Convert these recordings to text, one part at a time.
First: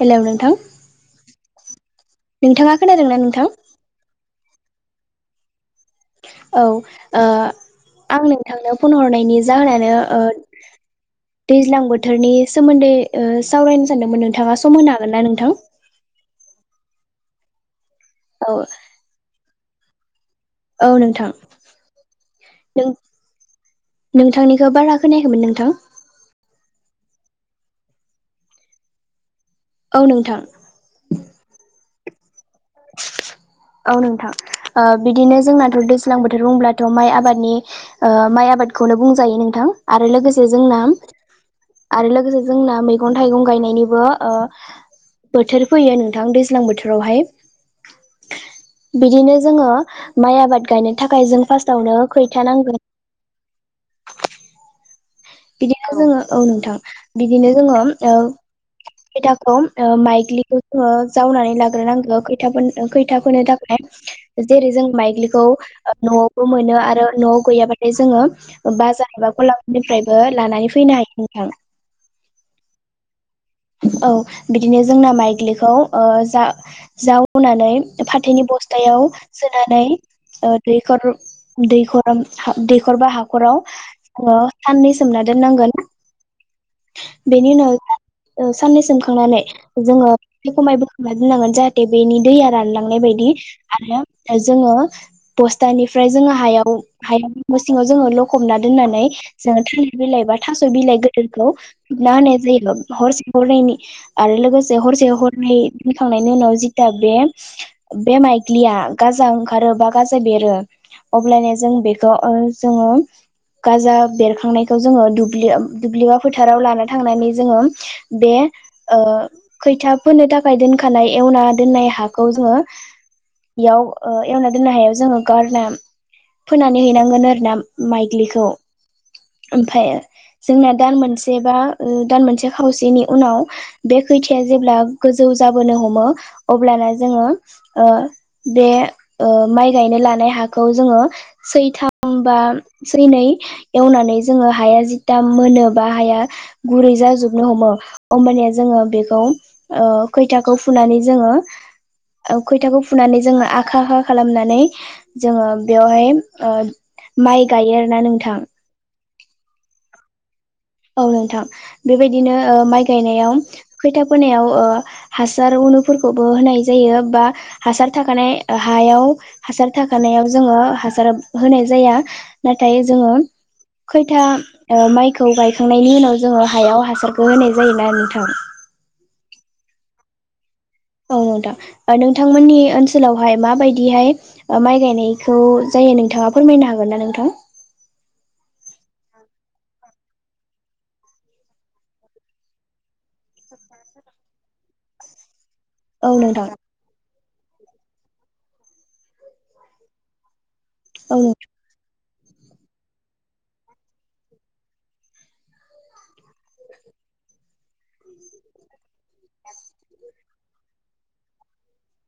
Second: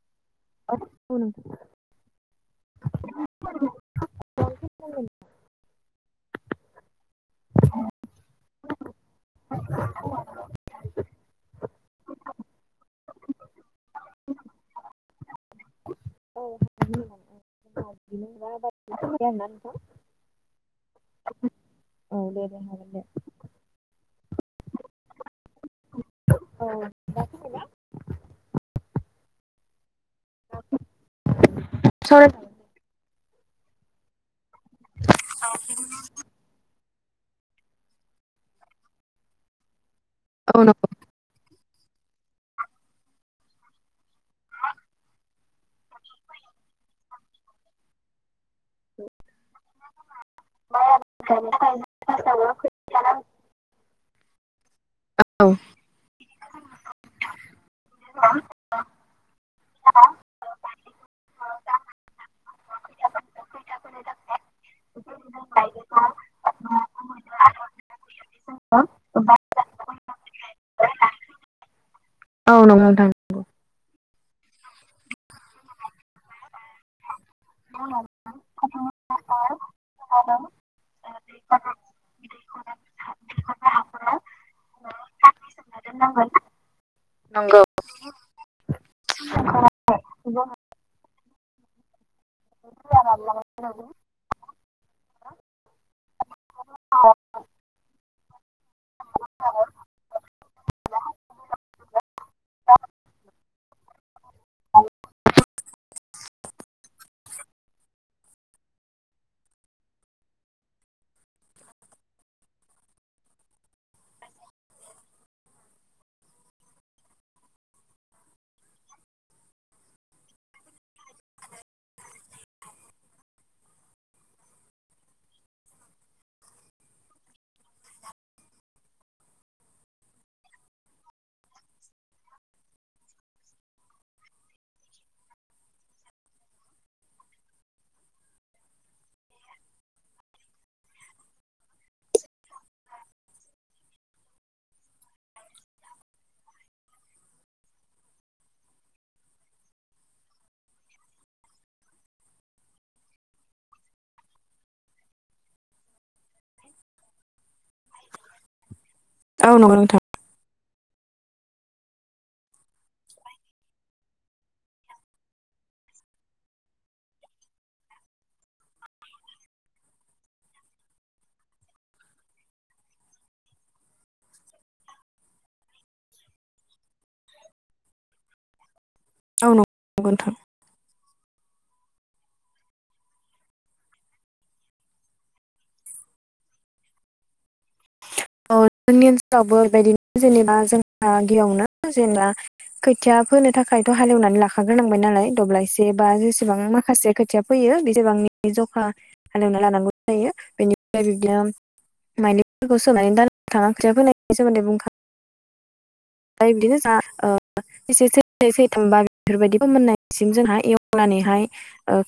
Hello नोंथां। [inaudible] नोंथाङा खोनादों ना नोंथां? औ ओ आं नोंथांनो फन हरनायनि जाहोनानो ओ दैज्लां बोथोरनि सोमोन्दै ओ सावरायनो सानदोंमोन नोंथाङा सम होनो हागोन ना नोंथां? औ [inaudible] औ नोंथां। औ दे दे नों हागोन दे नोंथांनिखो बारा खोनायाखैमोन नोंथां। [inaudible] औ नोंथां। [unintelligible] औ नोंथां ओ बिदिनो जोंनाथ' दैज्लां बोथ थोर ब्रुंब्लाथ' माइ आबादनि ओ माइ आबादखौनो बुंजायो नोंथां आरो लोगोसे से औ जोंना नंगौ आरो लोगोसे जोंना मैगं थाइगं गायनायनिबो ओ बोथोर फैयो नोंथां दैज्लां बोथोरावहाय। बिदिनो जोङो माइ आबाद औ औ गायनो थाखाय जों नंगौ नोंथां नंगौ फास्टावनो खैथा नांगोन। बिदिनो जोङो औ नोंथां बिदिनो जोङो ओ खैथाखौ ओ माइग्लिखौ जोङो जावनानै लाग्रोनांगो खैथाफो खैथा फोनो थाखाय जेरै जों माइग्लिखौ ओ न'आवबो मोनो आरो न'आव गैयाबाथाय जोङो बाजार एबा ग'लाफोरनिफ्रायबो लानानै फैनो हायो नोंथां। औ नंगौ नोंथां। औ बिदिनो जोंना माइग्लिखौ ओ जा जावनानै फाथोनि बस्थायाव सोनानै ओ दैखर दैखर दैखर बा हाखराव [unintelligible] साननै सोमना दोननांगोन बेनि उनाव ओ साननै सोमखांनानै जोङो [inaudible] खमाय बोखांना दोननांगोन जाहाथे बेनि दैया रानलांनाय बायदि आरो जोङो बस्थानिफ्राय जोङो हायाव हायाव न'सिङाव जोङो लखबना दोननानै जोङो थालि बिलाइ बा थास' बिलाइ गोदोरखौ खोबना होनाय जायोबो। हरसे हरनैनि आरो लोगोसे हरसे हरनै दोनखांनायनि उनाव जिता बे बे माइग्लिया गाजा ओंखारो बा गाजा बेरो अब्लानिया जों बेखौ ओ जोङो गाजा बेरखांनायखौ जोङो दुब्लियो दुब्लिबा फोथाराव लाना थांनानै जोङो बे ओ खैथा फोनो थाखाय दोनखानाय एवना दोननाय हाखौ जोङो बेयाव ओ एवना दोननाय हायाव जोङो गारना फोनानै हैनांगोन ओरोना माइग्लिखौ ओमफाय जोंना दान मोनसे बा ओ दान मोनसे खावसेनि उनाव बे खैथाया जेब्ला गोजौ जाबोनो हमो अब्लाना जोङो ओ बे ओ माइ गायनो लानाय हाखौ जोङो सैथाम बा सैनै एवनानै जोङो हाया जिथाम मोनोबा हाया गुरै जाजोब नो हमो होमबानिया जोङो बेखौ ओ खैथाखौ फुनानै जोङो औ खयथाखौ फुनानै जोङो आखा आखा खालामनानै जोङो बेवहाय ओ माइ गायो आरोना नोंथां औ नंगौ नोंथां औ नोंथां बेबायदिनो माइ गायनायाव खैथा फोनायाव ओ हासार उनुफोरखौबो होनाय जायो बा हासार थाखानाय हायाव हासार थाखानायाव जोङो हासार होनाय जाया नाथाय जोङो खैथा ओ माइखौ गायखांनायनि उनाव जोङो हायाव हासारखौ होनाय जायोना नोंथां औ नंगौ नोंथां। औ नोंथां नोंथांमोननि ओनसोलावहाय माबायदिहाय माइ गायनायखौ जायो नोंथाङा फोरमायनो हागोन ना नोंथां औ जोंनि ओनसोलावबो बेबायदिनो जेनेबा जोंहा गिबियावनो जेनेबा खोथिया फोनो थाखायथ' हालेवनानै लाखाग्रोनांबाय नालाय दब्लायसे बा औ नोंथां जेसेबां माखासे खोथिया फैयो बेसेबांनि जखा हालेवना लानांगौ जायो बेनि ओमफ्राय औ नोंथां बिबदिनो माइलिफोरखौ सोनानै [unintelligible] ओमफाय बिदिनो जा ओ सैसे सैनै सैथाम बार बेफोर बादि फोमोनायसिम जोंहा एवनानैहाय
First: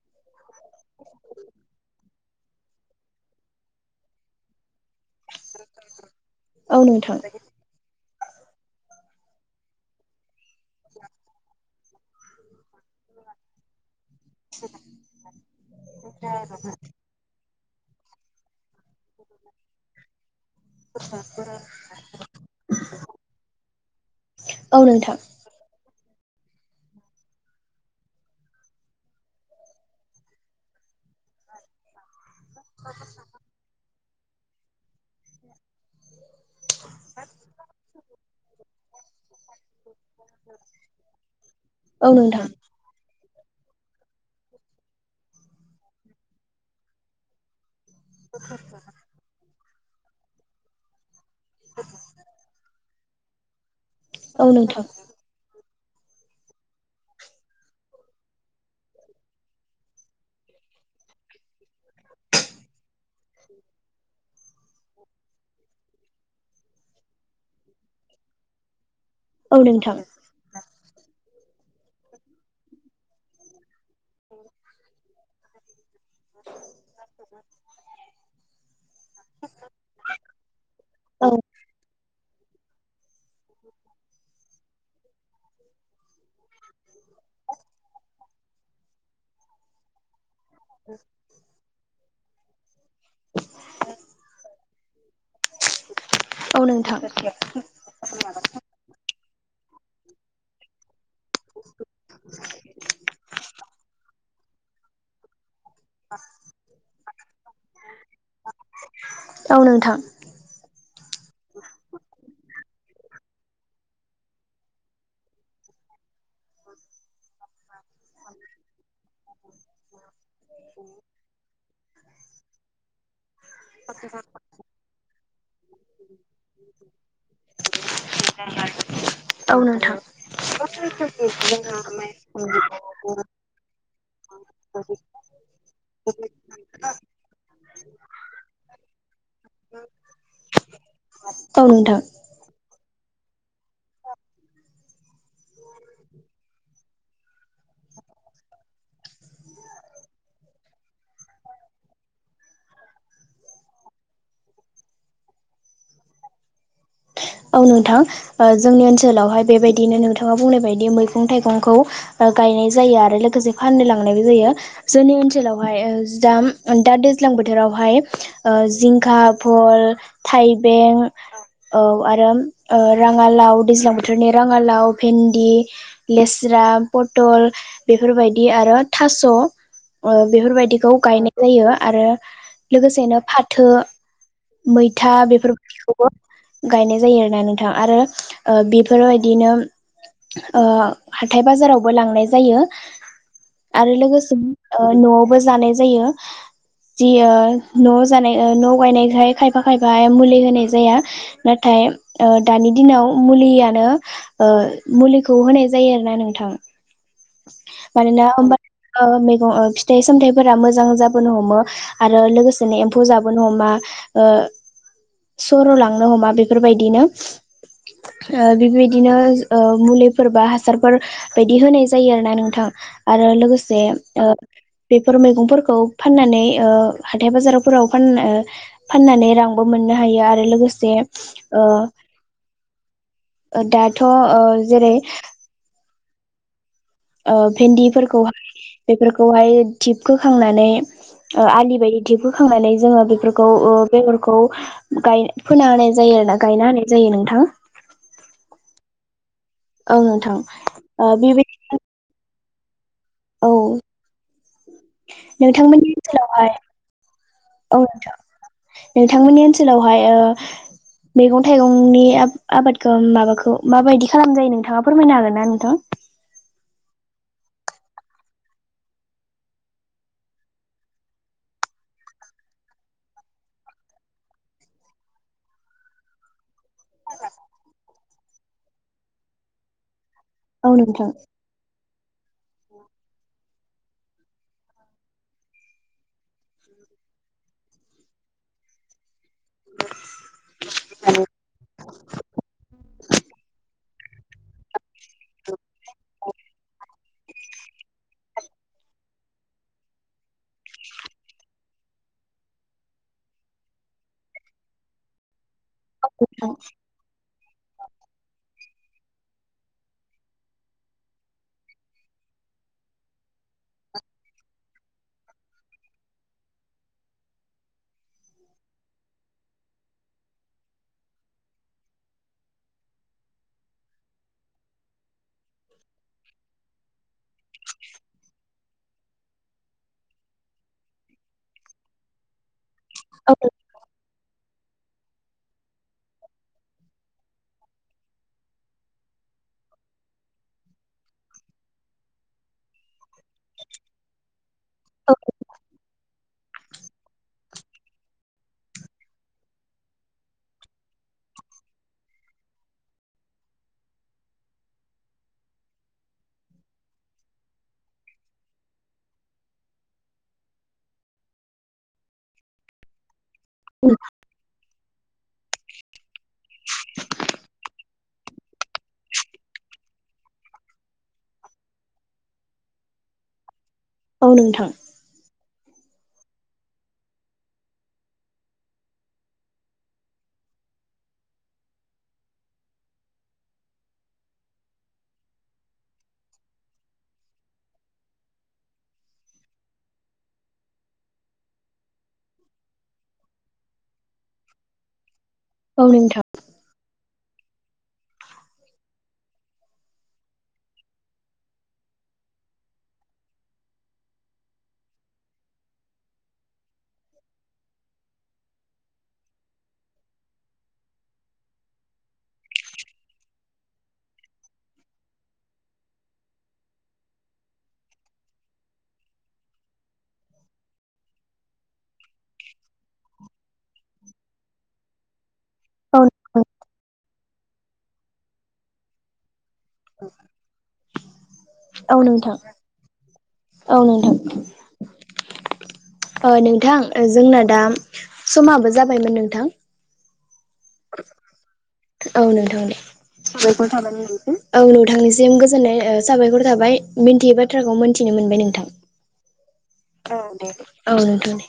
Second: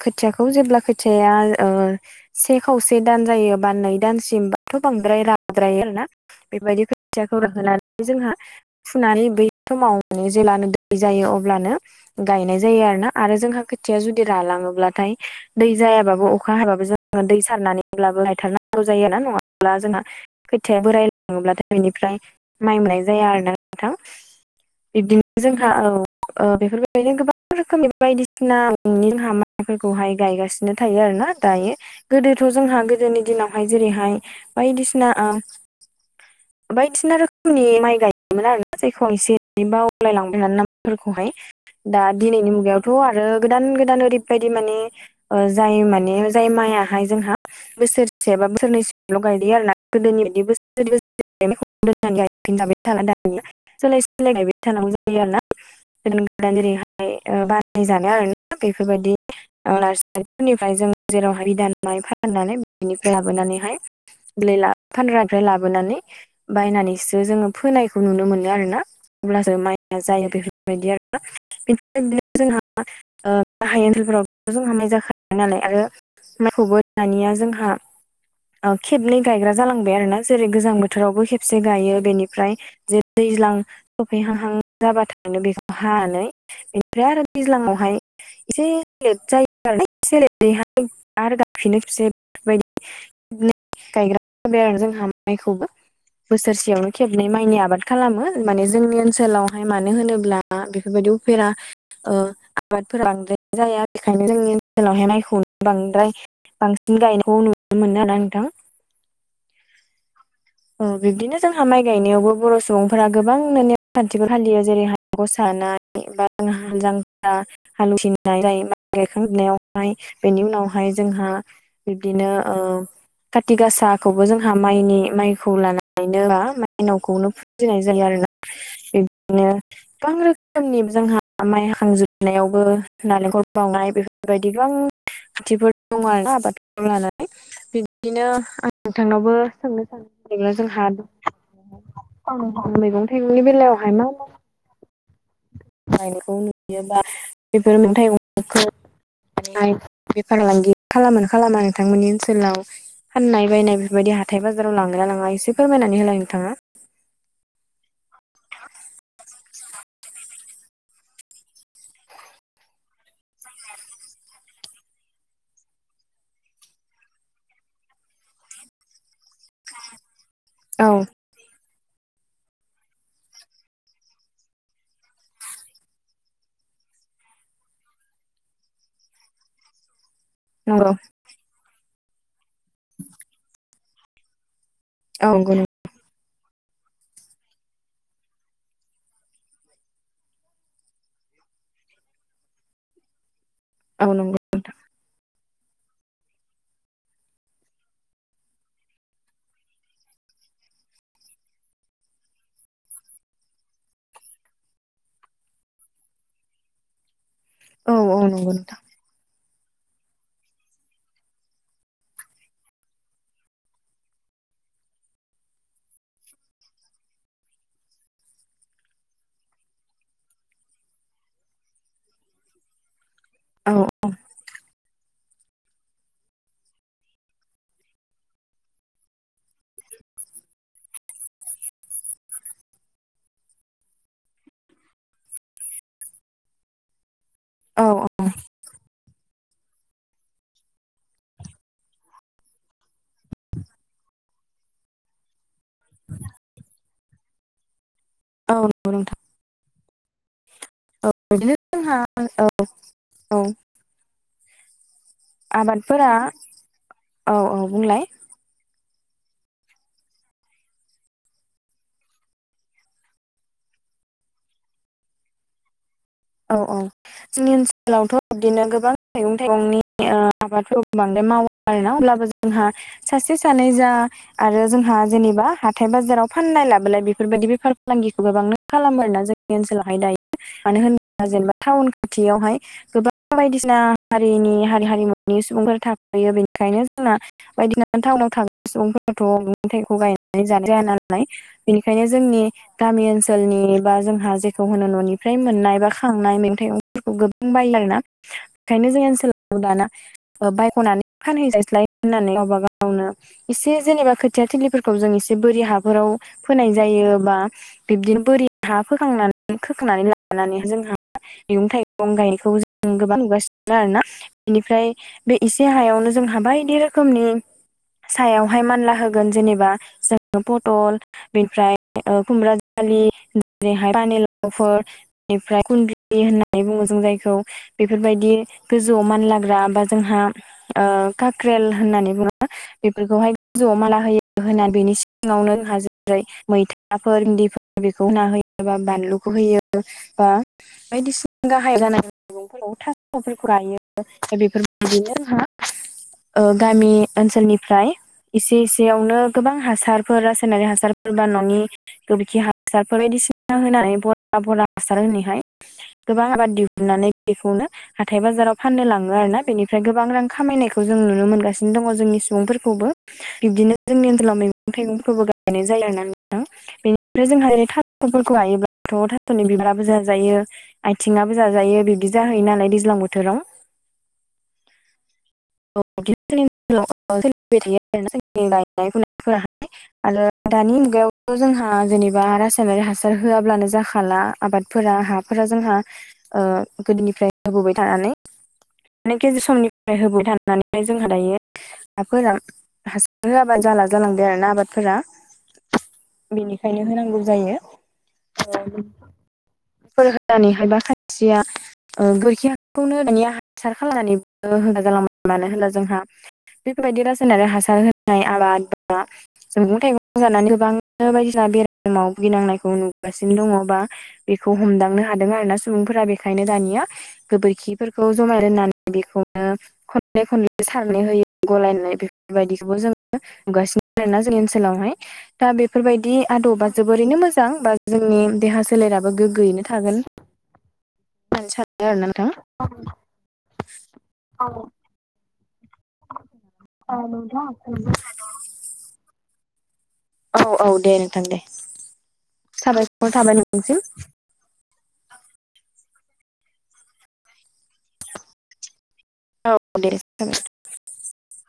खोथियाखौ जेब्ला खोथिआया ओ से खावसे दान जायोबा नै दानसिम बाथ' बांद्राय राद्रायो आरोना औ बेबायदि नोंथां खैथिया खौ राहोनानै जोंहा फुनानै बै समाव माने जेब्लानो दै जायो अब्लानो गायनाय जायो आरोना आरो जोंहा खो दैआ जुदि रानलांओब्लाथाय दै जायाबाबो अखा हाबाबो जा दै सारनानैब्लाबो लायथारनांगौ जायो आरोना ना नङाब्ला जोंहा खोथिया बोराय लाङोब्लाथाय बिनिफ्राय माइ मोननाय जाया आरो ना थां औ नोंथां बिब्दि जोंहा औ ओ बेफोरबायदिनो गोबां रोखोमनि बायदिसिना न'नि जोंहा माय फोरखौहाय गायगासिनो थायो आरोना दायो गोदो थ' जोंहा गोदोनि दिनावहाय जेरैहाय बायदिसिना ओ बायदिसिना रोखोमनि माइ गायोमोन आरोना जायखौ आं एसे बावलायलांबाय नामफोरखौहाय दा औ नोंथां दिनैनि मुगायाव थ' आरो गोदान गोदान ओरैबायदि माने जाय माने जाय मायाहाय जोंहा बोसोरसेबा बोसोरनैसेल' गायदे आरोना गोदोनि बायदि बोसोर [unintelligible] सोलाय सोलाय औ गायबाय नोंथां थानांगौ जायो आरोना [unintelligible] जानो आरोना बेफोरबायदि ओ नार्सारिफोरनिफ्राय जों जेरावहाय बिदान माइ फाननानै बिनिफ्राय लाबोनानैहाय [unintelligible] लाबोनानै बायनानैसो जोङो फोनायखौ नुनो मोनो आरोना अब्लासो औ नोंथां माइया जायो बेफोर बायदि आरोना बेफोरबायदिनो जोंहा ओ गाहाय ओनसोलफोराव जोंहा माय जाखायो [unintelligible] नालाय आरो माइखौबो दानिया जोंहा ओ खेबनै गायग्रा जालांबाय आरोना जेरै गोजां बोथोरावबो औ खेबसे गायो बेनिफ्राय जे दैज्लां [unintelligible] हाहां जाबाथाय बेखौ हानानै बेनिफ्राय आरो दैज्लाङावहाय एसे लेट जायो आरोना एसे लेटै हायो आरो गायफिनो बिसोर बेफोरबायदि। लेट गायग्रा जाबाय आरो जोंहा माइखौबो औ बोसोरसेयावनो नोंथां खेबनै औ माइनि आबाद खालामो माने जोंनि ओनसोलावहाय मानो होनोब्ला बेफोरबायदि उफेरा ओ आबादफोरा बांद्राय जाया बेखायनो जोंनि ओनसोलावहाय मायखौनो बांद्राय बांसिन गायनायखौ नुनो मोनो आरोना नोंथां। औ नोंथां। अह बिब्दिनो जोंहा माइ गायनायावबो बर' सुबुंफोरा गोबांनो नेम खान्थिबो फालियो जेरैहाय गसा होनाय, बा जोङो हाल जांख्रा, हाल उथिनाय [unintelligible] बेनि उनावहाय जोंहा बिब्दिनो ओ काति गासाखौबो जोंहा माइनि माइ लानानैनो मा माइनावखौनो फुजिनाय जायो आरो ना बिब्दिनो औ नोंथां गोबां रोखोमनि जोंहा माइ हाखांजोबनायावबो नालेंखल बावनाय बेफोरबायदि गोबां खान्थिफोर दङ आरोना आबाद लानानै। बिबदिनो आं नोंथांनावबो सोंनो सान [unintelligible] जोंहा औ नोंथां मैगं थाइगंनि बेलायाव [unintelligible] गायनायखौ नुनो बियो बा बेफोर मोनथाइ [unintelligible] [unintelligible] बेफार फालांगि खालामो ना खालामा नोंथांमोननि ओनसोलाव? फाननाय बायनाय बेफोरबायदि हाथाय बाजाराव लागोनना लाङा एसे फोरमायनानै होलाय नोंथाङा। औ नोंथां ओ जोंनि ओनसोलावहाय बेबायदिनो नोंथाङा बुंनाय बायदि मैगं थाइगंखौ ओ गायनाय जायो आरो लोगोसे फाननो लांनायबो जायो। जोंनि ओनसोलावहाय ओ जाम दा दैज्लां बोथोरावहाय ओ जिंखा भल औ थाइबें औ आरो ओ राङालाव दैज्लां बोथोरनि राङालाव भेन्दि लेस्रा, पटल बेफोरबायदि आरो थास' ओ बेफोरबायदिखौ नंगौ गायनाय जायो आरो लोगोसेनो फाथो, मै था औ नंगौ बेफोरबायदिखौबो गायनाय जायो आरोना नोंथां आरो ओ बेफोरबायदिनो ओ हाथाय बाजारावबो लांनाय जायो आरो औ नंगौ लोगोसेनो नोंथां ओ न'आवबो जानाय जायो। जि ओ न'आव जानाय ओ न'आव गायनायखाय खायफा खायफाया मुलि होनाय जाया। नाथाय ओ दानि दिनाव मुलियानो ओ मुलिखौ होनाय जायो आरोना नोंथां। औ औ मानोना नंगौ होमबा नोंथां ओ मैगं ओ फिथाइ सामथाइफोरा मोजां जाबोनो हमो। आरो लोगोसेनो एम्फौ जाबोनो हमा ओ सर' लांनो हमा बेफोरबायदिनो बिबायदिनो मुलिफोर बा हासारफोर बायदि होनाय जायो आरोना नोंथां आरो लोगोसे औ ओ बेफोर मैगंफोरखौ फाननानै ओ हाथाय बाजारफोराव फानना ओ फाननानै रांबो मोननो हायो आरो लोगोसे ओ ओ दाथ' ओ जेरै ओ औ औ भेन्दिफोरखौहाय बेफोरखौहाय धिप खोखांनानै ओ आलि बायदि धिप होखांनानै जोङो बेफोरखौ ओ बेगरखौ गाय फोना होनाय जायो आरोना गायना होनाय जायो नोंथां। औ नंगौ नोंथां। औ नोंथां। ओ औ बिदिनो बेबायदिनो जोंहा औ औ। नोंथांमोननि आबादफोरा ओनसोलावहाय औ नोंथां। नोंथांमोननि ओनसोलावहाय ओ मैगं थाइगंनि आबादखौ माबाखौ माबायदि खालाम जायो नोंथाङा फोरमायनो हागोन ना नोंथां? औ [inaudible] औ जोंनि ओनसोलावथ' बिदिनो गोबां मैगं थाइगंनि आबादफोर बांद्राय मावो आरोना अब्लाबो जोंहा सासे सानै जा आरो जोंहा जेनेबा हाथाय बाजाराव फाननाय लाबोलाय बेफोरबायदि बेफार फालांगिखौ गोबांनो खालामो आरोना जोंनि ओनसोलावहाय दायो मानो नोंथां? होनोब्ला जेनेबा टाउन खाथियावहाय गोबां बायदिना हारिनि हारि हारिमुनि सुबुंफोरा थाफैयो बेनिखायनो जोंना बायदिना टाउनाव थानाय सुबुंफोराथ' मैगं थाइगंखौ गायनानै जानाय जाया नालाय बेनिखायनो जोंनि गामि ओनसोलनि बा जोंहा जेखौ होनो न'निफ्राय मोननाय बा खांनाय [unintelligible] गोबां बायोला आरोना बेंखायनो जोंनि ओनसोलाव दाना बायख'नानै फानहैजायसैलाय होननानै गावबा गावनो एसे जेनेबा खोथिया थिलिफोरखौ जों एसे बोरि हाफोराव फोनाय जायो बा बिबदिनो बोरि हा फोखांनानै खोखांनानै लानानै जों मैगं थाइगं गायनायखौ जों गोबां नुगासिनो आरो ना बेनिफ्राय बे एसे हायावनो जोंहा बायदि रोखोमनि सायावहाय मानला होगोन जेनेबा जोङो पटल बेनिफ्राय खुमब्रा जालि जेरैहाय पानलावफोर बेनिफ्राय खुनदुलि होननानै बुङो जों जायखौ बेफोरबायदि गोजौआव मानलाग्रा बा जोंहा ओ कक्रेल होननानै बुङो। बेफोरखौहाय गोजौआव मानला होयो होननानै बेनि सिगाङावनो जोंहा ओमफ्राय मैथाफोर इदिफोर बेखौ ना होयो बा बानलुखौ होयो बा बायदिसिना गाहाय जानाय मैगंफोराव थास'फोरखौ गायो बेफोर बिनो हा ओ गामि ओनसोलनिफ्राय एसे इसेयावनो गोबां हासारफोर रासायनारि हासारफोर बा न'नि गोबोरखि हासारफोर बायदिसिना होनानै बरा बरा हासार होनानैहाय गोबां आबाद दिहुननानै बेखौनो हाथाय बाजाराव फाननो लाङो आरो ना। बेनिफ्राय गोबां रां खामायनायखौ जों नुनो मोनगासिनो दङ' जोंनि सुबुंफोरखौबो। बिब्दिनो जोंनि ओनसोलाव मैगं थाइगंफोरबो गायनाय जायो आरो ना नोंथां। बेनिफ्राय जोंहा रै थास'फोरखौ हायोब्लाथ' थास'नि बिबाराबो जाजायो आथिंआबो जाजायो बिब्दि जाहैयो नालाय दैज्लां बोथोराव औ नोंथां। [unintelligible] [unintelligible] थायो आरोना जोंनि गायनाय फुनायफोर आरो दानि मुगायावथ' जोंहा जेनेबा रासायनारि हासार होआब्लानो जाखाला आबाद फोर हाफोरा जोंहा ओ गोदोनिफ्राय होबोबाय थानानै माने गेजि समनिफ्राय होबाय थानानैाय जोंहा दायो हाफोरा हासार होआाबा जाला जालांद आरो ना आबादफोरा औ नोंथां। बेनिखायनो होनांगौ जायो। [unintelligible] होनानैहायबा सानस्रिया ओ गोरखि हासारखौनो दानि हासार खालामनानैबो होना जालांबाय मानो होनब्ला जोंहा बेफोरबायदि रायनारि हासार होनाय आबाद बा जों मैगं थाइगं जानानै गोबांनो बायदिसिना बेरामाव भुगिनांनायखौ नुगासिनो दङ' बा बेखौ हमदांनो हादों आरोना सुबुंफोरा बेखायनो दानिया गोबोरखिफोरखौ जमाय रोननानै बेखौनो खनले खनले सारनाय होयो गलायनाय बेफोरबायदिखौबो जोङो नुगासिनो आरो ना जोंनि ओनसोलाव हाय। दा औ बेफोरबायदि आदबा जोबोरैनो मोजां बा जोंनि देहा सोलेराबो गोग्गोयैनो थागोन खरसा नोंथां औ नोंथां औ नोंथां। ओ नोंथां आरोना जोंना नोंथां दा औ समाबो जाबायमोन नोंथां। औ औ दे नोंथां दे औ नोंथां साबायखर थाबाय नोंसिम [unintelligible] औ नोंथांनिसिम गोजोननाय साबायखर थाबाय मिनथियै बाथ्राखौ मोनथिनो मोनबाय नोंथां। औ दे औ साबायखर। नोंथां दे